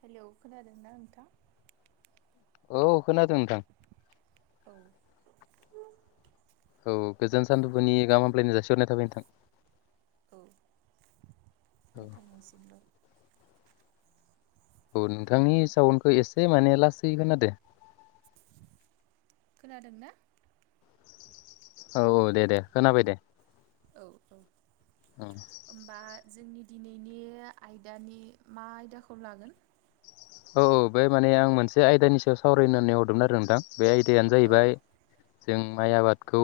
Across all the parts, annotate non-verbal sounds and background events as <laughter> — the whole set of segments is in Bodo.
हेलौ खोनादोंना नोंथां औ खोनादों नोंथां <unintelligible> औ गोजोन सान्जुफुनि गाहाम हामलायनाय जासिहरनाय थाबाय नोंथां औ औ नोंथांनिसिमबो औ नोंथांनि साउनखौ एसे माने लासै खोनादों खोनादों ना औ औ दे दे खोनाबाय दे औ औ ओं होमबा जोंनि दिनैनि आयदानि मा आयदाखौ लागोन औ औ बे माने आं मोनसे आयदानि सायाव सावरायनो होननानै हरदोंमोन आरो नोंथां बे आयदायानो औ जाहैबाय जों माइ आबादखौ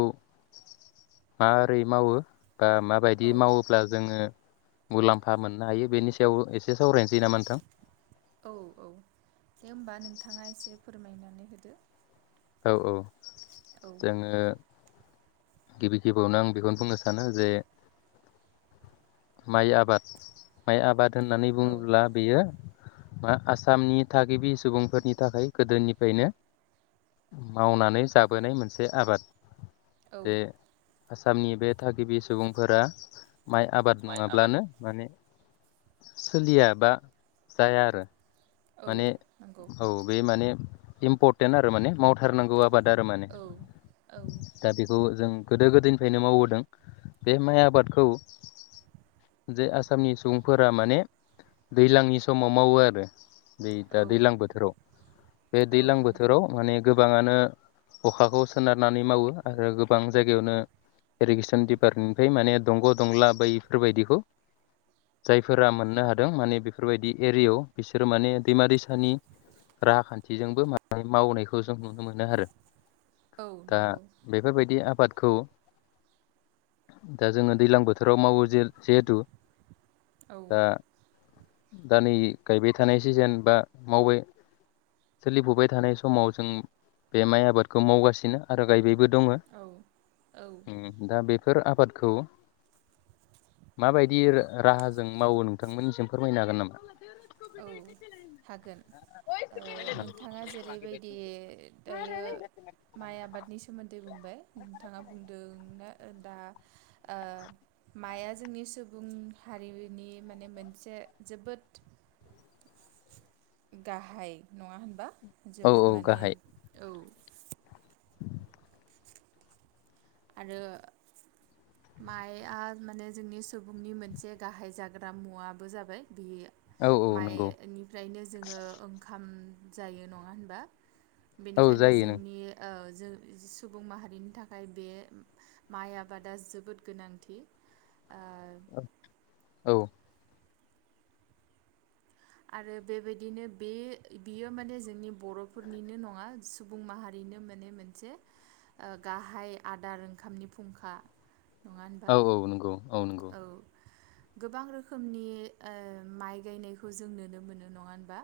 माबोरै मावो ओ बा माबायदि मावोब्ला जोङो मुलाम्फा मोननो हायो बेनि सायाव एसे सावरायनोसै नामा नोंथां औ औ दे होमबा नोंथाङा एसे फोरमायनानै होदो औ औ औ जोङो गिबि गिबियावनो आं बेखौनो बुंनो सानो जे माइ आबाद माइ आबाद होननानै औ बुङोब्ला बेयो मा आसामनि थागिबि सुबुंफोरनि थाखाय गोदोनिफ्रायनो मावनानै जाबोनाय मोनसे आबाद औ बे आसामनि बे थागिबि सुबुंफोरा माइ आबाद माइ आबाद नङाब्लानो माने सोलियाबा जाया आरो औ माने नंगौ औ बे माने इम्परटेन्ट आरो माने मावथारनांगौआ आबाद आरो माने औ औ दा बेखौ जों गोदो गोदायनिफ्रायनो मावबोदों बे माइ आबादखौ जे आसामनि सुबुंफोरा माने दैज्लांनि समाव मावो आरो बे दा औ दैज्लां बोथोराव बे औ दैज्लां नंगौ बोथोराव माने गोबाङानो अखाखौ सोनारनानै मावो आरो गोबां जायगायावनो इरिगेसन डिपार्टमेन्टनिफ्राय माने दंग' दंग्ला बैफोरबायदिखौ जायफोरा मोननो हादों माने बेफोरबायदि एरियायाव बिसोरो माने दैमा दैसानि राहाखान्थिजोंबो माने मावनायखौ जों नुनो मोनो आरो। औ दा नंगौ बेफोरबायदि आबाद खौ दा जोङो दैलां बोथोराव मावो जे जिहेथु औ। दा दा नै गायबाय थानाय सिजेन बा मावबाय सोलिफुबाय थानाय समाव जों बे माइ आबादखौ मावगासिनो आरो गायबायबो दङ' औ औ ओम दा बे फोर आबादखौ माबायदि रा राहाजों मावो नोंथांमोननिसिम फोरमायनो हागोन नामा? औ। हागोन ओ नोंथाङा जेरैबायदि दायो माइ आबादनि सोमोन्दै बुंबाय नोंथाङा बुंदोंना दा ओ माइआ जोंनि सुबुं हारिनि नि माने मोनसे जोबोद गाहाय नङा होनबा औ जोबोद औ माने गाहाय औ आरो माइआ माने जोंनि सुबुंनि मोनसे गाहाय जाग्रा मुवाबो जाबाय बे औ औ नंगौ माइनिफ्रायनो जोङो ओंखाम जायो नङा होनबा। औ बेनिखायनो जायो नों जोंनि ओ जों सुबुं माहारिनि थाखाय बे माइ आबादा जोबोद गोनांथि ओ <unintelligible> औ। आरो बेबायदिनो बे बियो माने जोंनि बर'फोरनिनो नङा सुबुं माहारिनो माने मोनसे ओ गाहाय आदार ओंखामनि फुंखा नङा होनबा औ औ नंगौ औ नंगौ। गोबां रोखोमनि ओ माइ गायनाय खौ जों नुनो मोनो नङा होनबा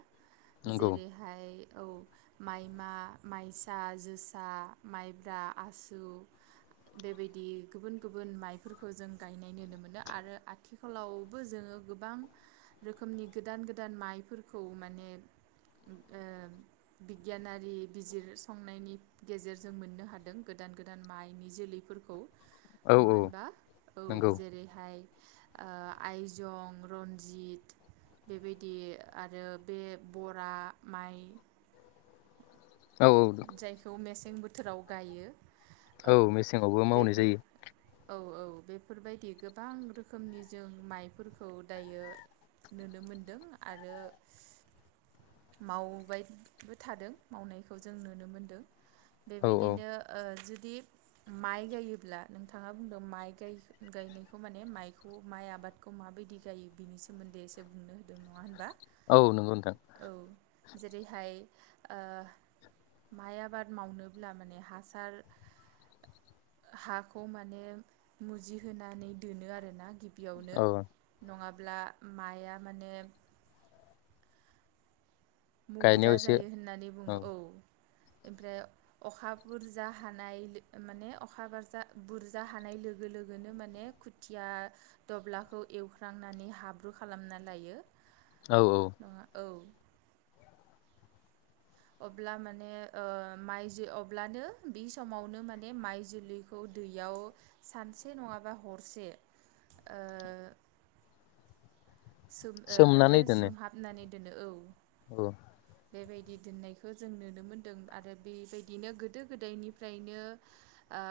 नंगौ जेरैहाय औ माइमा माइसा जोसा माइब्रा आसु बेबायदि गुबुन गुबुन माइफोरखौ जों गायनाय नुनो मोनो आरो आथिखालावबो जोङो गोबां रोखोमनि गोदान गोदान माइफोरखौ माने ओ बिगियानारि बिजिरसंनायनि गेजेरजों मोननो हादों गोदान गोदान माइनि जोलैफोरखौ। औ नङा औ होनबा औ नंगौ जेरैहाय ओ आइजं रन्जित बेबायदि आरो बे बरा माइ। औ औ जायखौ मेसें सें बोथोराव गायो। औ मेसेङावबो मावनाय बेफोर जायो। औ औ बेफोरबायदि गोबां रोखोमनि जों माइफोरखौ दायो नुनो मोनदों आरो मावबायबो थादों मावनायखौ जों नुनो मोनदों। औ औ बेबायदिनो ओ जुदि माइ गायोब्ला नोंथाङा बुंदों माइ गायनायखौ माने माइखौ माइ आबादखौ माबायदि गायो बिनि सोमोन्दै एसे बुंनो होदों नङा होनबा। औ नोंगौ नथां। औ जेरैहाय ओ माइ आबाद मावनोब्ला माने हासार हाखौ माने मुजिहोनानै दोनो आरोना। गिबियावनो औ नङा अब्ला माइआ माने गायनायाव मुगिरा एसे जायो होननानै बुङो औ। ओमफ्राय अखा बुरजा हानाय माने अखा बाजा बुरजा हानाय लोगो लोगोनो माने खुथिया दब्लाखौ एवख्रांनानै हाब्रु खालामना लायो। औ औ नङा औ अब्ला माने ओ माइ अब्लानो बे समावनो माने माइ जुलिखौ दैयाव सानसे नङाबा हरसे ओ सोम माने सोमनानै दोनो सोमहाबनानै बिदिनो औ। औ। बेबायदि दोननायखौ जों नुनो मोनदों आरो बेबायदिनो गोदो गोदायनिफ्रायनो ओ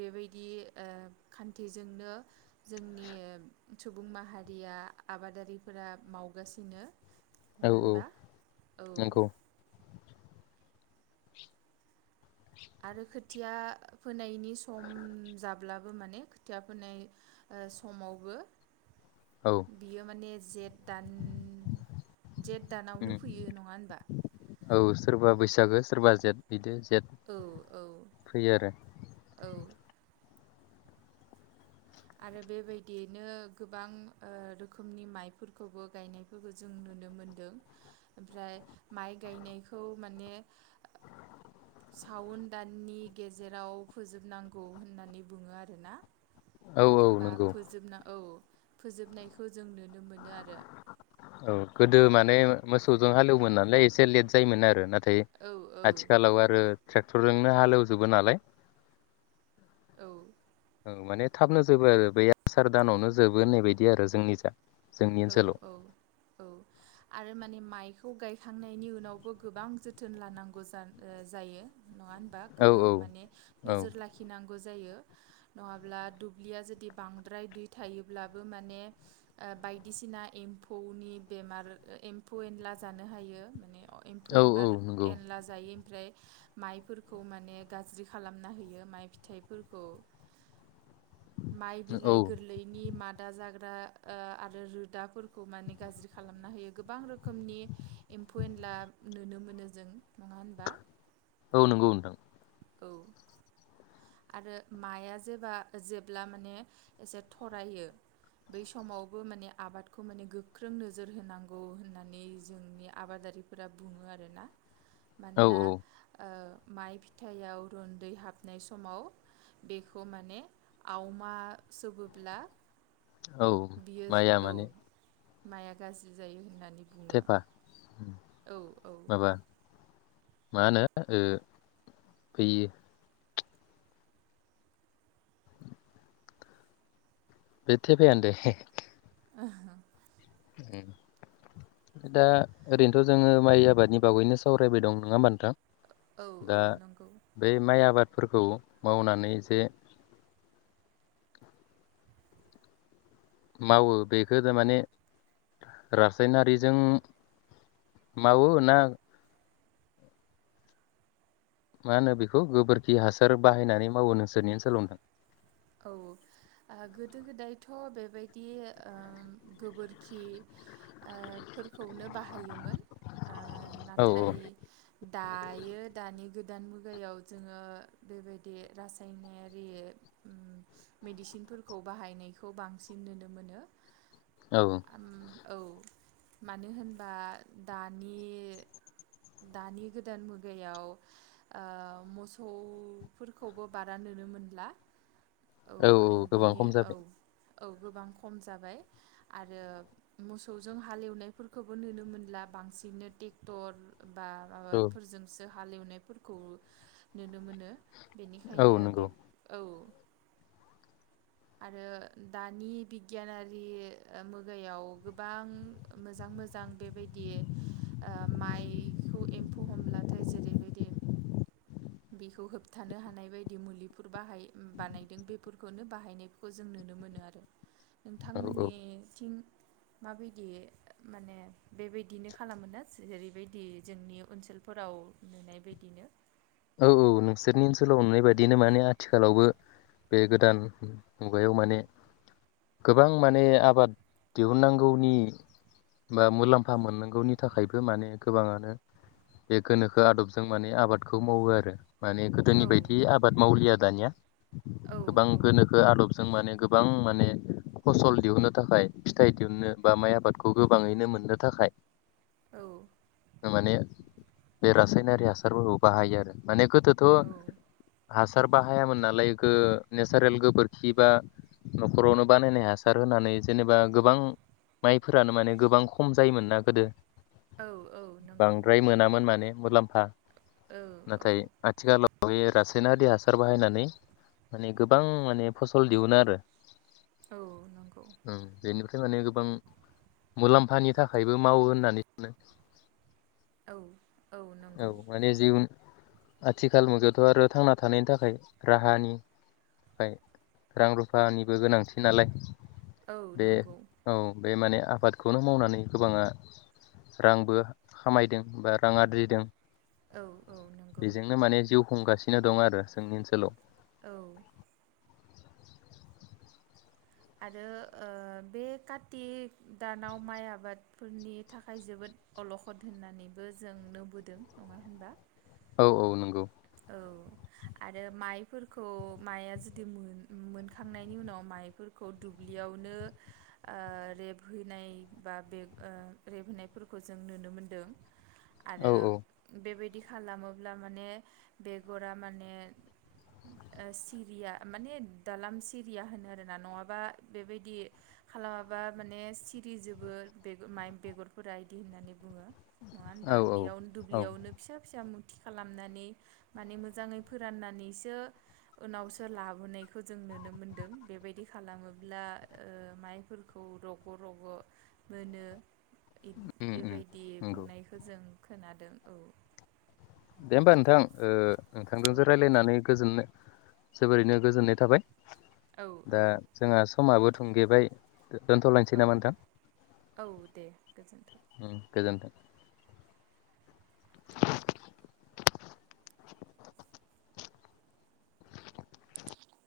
बेबायदि ओ खान्थिजोंनो जोंनि सुबुं माहारिया आबादारिफोरा मावगासिनो। औ औ नङाहोनबा? नंगौ। आरो खोथिया फोनायनि सम जाब्लाबो माने खोथिया फोनाय ओ समावबो औ बियो माने जेद दान जेद उम दानावनो फोयो नङा होनबा? औ सोरबा बैसागो सोरबा जेद बिदि जेद औ औ फैयो आरो। औ आरो बेबायदियैनो गोबां ओ रोखोमनि माइफोरखौबो गायनायफोरखौ जों नुनो मोनदों। ओमफ्राय माइ गायनायखौ माने सावोन दाननि गेजेराव फोजोबनांगौ होननानै बुङो आरोना। आरो औ बा नंगौ फोजोबना औ। फोजोबनायखौ जों नुनो मोनो आरो औ गोदो माने मोसौजों हाल एवोमोन नालाय एसे लेद जायोमोन आरो न थाय औ औ आथिखालाव आरो ट्रेक्टरजोंनो हाल एवजोबो नालाय औ औ माने थाबनो जोबो आरो बे आसार दानावनो जोबो होननाय बायदि आरो जोंनि जा जोंनि औ ओनसोलाव औ औ आरो माने माइखौ गायखांनायनि उनावबो गोबां जोथोन लानांगौ जान ओ जायो नंङा होनबा औ गोबां औ माने औ नोजोर लाखिनां गो जायो नङाब्ला दोब्लिया जोदि बांद्राय दै थायोब्लाबो माने ओ बाय दिसिना एम्फौनि बेमार एम्फौ एनला जानो हायो माने एम्फौ औ औ एम्बार नंगौ एनला जायो ओमफ्राय माइफोरखौ माने गाज्रि खालामना होयो माइ फिथाइफोरखौ माइ औ बिलाइ गोरलैनि मादा जागोन <unintelligible> आरो रोदाफोरखौ माने गाज्रि खालामना होयो गोबां रोखोमनि एम्फौ एनला नुनो मोनो जों नङा होनबा औ नंगौ नोंथां औ आरो माइया जेबा जेब्ला माने एसे थरायो बै समावबो माने आबादखौ माने गोख्रों नोजोर होनांगौ होननानै जोंनि आबादारिफोरा बुङो आरोना औ मानोना औ ओ माइ फिथायाव रुन्दै हाबनाय समाव बेखौ माने आवमा सोबोब्ला औ माइया माने माइया गाज्रि जायो होननानै बुङो थेफा औ औ माबा मा होनो ओ बैयो बे थेफायानोदे। ओहो उम दा ओरैनोथ' जोङो माइ आबादनि बागैनो सावरायबाय दं नङा होमबा नोंथां? औ औ दा नंगौ बे माइ आबाद। फोरखौ मावनानै जे मावो बेखौ थारमाने रासायनारिजों मावो ना मा होनो बेखौ गोबोरखि हासार बाहायनानै मावो नोंसोरनि ओनसोलाव नोथां औ बिदि गोबोरखि ओ फोरफोरखौनो बाहायोमोन। ओ औ नाथाय दायो दानि गोदो दान मुगायाव जोङो बेबायदि रासायनारि उम मेडिसिनफोरखौ बाहायनायखौ बांसिन नुनो मोनो। औ औ उम औ मानो होनबा दानि दानि गोदान मुगायाव ओ मोसौफोरखौबो बारा नुनो मोनला। औ औ गोबां बिनि खम औ जाबाय। औ गोबां खम जाबाय आरो मोसौजों हालेवनायफोरखौबो नुनो मोनला बांसिननो ट्रेक्टर बा औ माबाफोरजोंसो हालेवनायफोरखौ नुनो मोनो। औ बेनिखायनो नंगौ बे औ। आरो दानि बिगियानारि ओ मुगायाव गोबां मोजां मोजां बेबायदि माइखौ एम्फौ हमब्लाथाय जेरैबायदि बेखौ होबथानो हानाय बायदि मुलिफोर बाहाय बानायदों बेफोरखौनो बाहायनाय खौ जों नुनो मोनो आरो। औ नोंथांमोननिथिं। माबायदि माने बेबायदिनो खालामोना जेरैबायदि जोंनि ओनसोलफोराव नुनाय बायदिनो? औ औ नोंसोरनि ओनसोलाव नुनाय बायदिनो माने आथिखालावबो बे गोदान मुगायाव माने गोबां माने आबाद दिहुननांगौनि बा मुलाम्फा मोननांगौनि थाखायबो माने गोबाङानो बे गोनोखो आदबजों माने आबाद खौ मावो आरो। माने गोदोनि औ बायदि आबाद मावलिया। दानिया। औ गोबां औ गोनोखो आदबजों माने गोबां माने। फसल दिहुननो थाखाय फिथाइ दिहुननो बा माइ आबादखौ गोबाङैनो मोननो थाखाय औ। माने बे रासायनारि हासारफोरखौ बाहायो आरो माने। थ' हास औ हासार बाहायामोन नालाय इखो नेसारेल गोबोरखि बा न'खरावनो बानायनाय हासार होनानै जेनेबा गोबां माइफोरानो माने गोबां खम जायोमोननना गोदो। औ औ नंगौ बांद्राय मोनामोन माने मुलामफ हा औ औ नाथाय आथिखालाव बे रासायनारिया हार बाहायनानै माने गोबां माने फसल दिहुनो आरो औ नंगौ उम बेनिफ्राय माने गोबां मुलाम्फानि थाखायबो मावो होननानै सानो औ औ नंगौ इयुन आथिखाल मुगायावथ' आरो थांना थानायनि थाखाय राहानि थाखाय रां रुफानिबो गोनांथि नालाय औ बे नंगौ औ बे माने आबादखौनो मावनानै गोबाङा रांबो खामायदों बा रां आरजिदों औ औ नंगौ बेजोंनो माने जिउ खुंगासिनो बिनो दं आरो जोंनि ओनसोलाव औ आरो बे कारति दानाव माइ आबादफोरनि थाखाय जोबोद अलखद होननानैबो जों नुबोदों नङा होनबा औ औ नोंगौ औ आरो माइफोरखौ माया जुदि मोनखांनायनि उनाव माइफोरखौ दुब्लियावनो ओ रेबहैनाय बा बे रेबहोनायफोरखौ जों नुनो मोनदों औ आरो औ बेबायदि खालामोब्ला माने बेगरा माने सिरिया माने द्लाम सिरिया होनो आरोना नङाबा बेबायदि खालामाबा माने सिरिजोबो माइ बेगरफोरा इदि होननानै बुङो नङा होनबा औ औ बेयावनो औ दुब्लियावनो फिसा फिसा खालामनानै माने मोजाङै फोराननानैसो उनावसो लाबोनायखौ जों नुनो मोनदों बेबायदि खालामोब्ला ओ माइफोरखौ रग' रग' मोनो उम उम बेबायदि नंगौ बुंनायखौ जों खोनादों औ दे होमबा नोंथां ओ औ नोंथांजोजों रायलायनानै गोजोननाय जोबोरैनो गोजोननाय थाबाय औ औ दा जोंहा समाबो थुंगेबाय दोनथलायसै औ नामा नोंथां औ दे गोजोन्थों उम गोजोनथों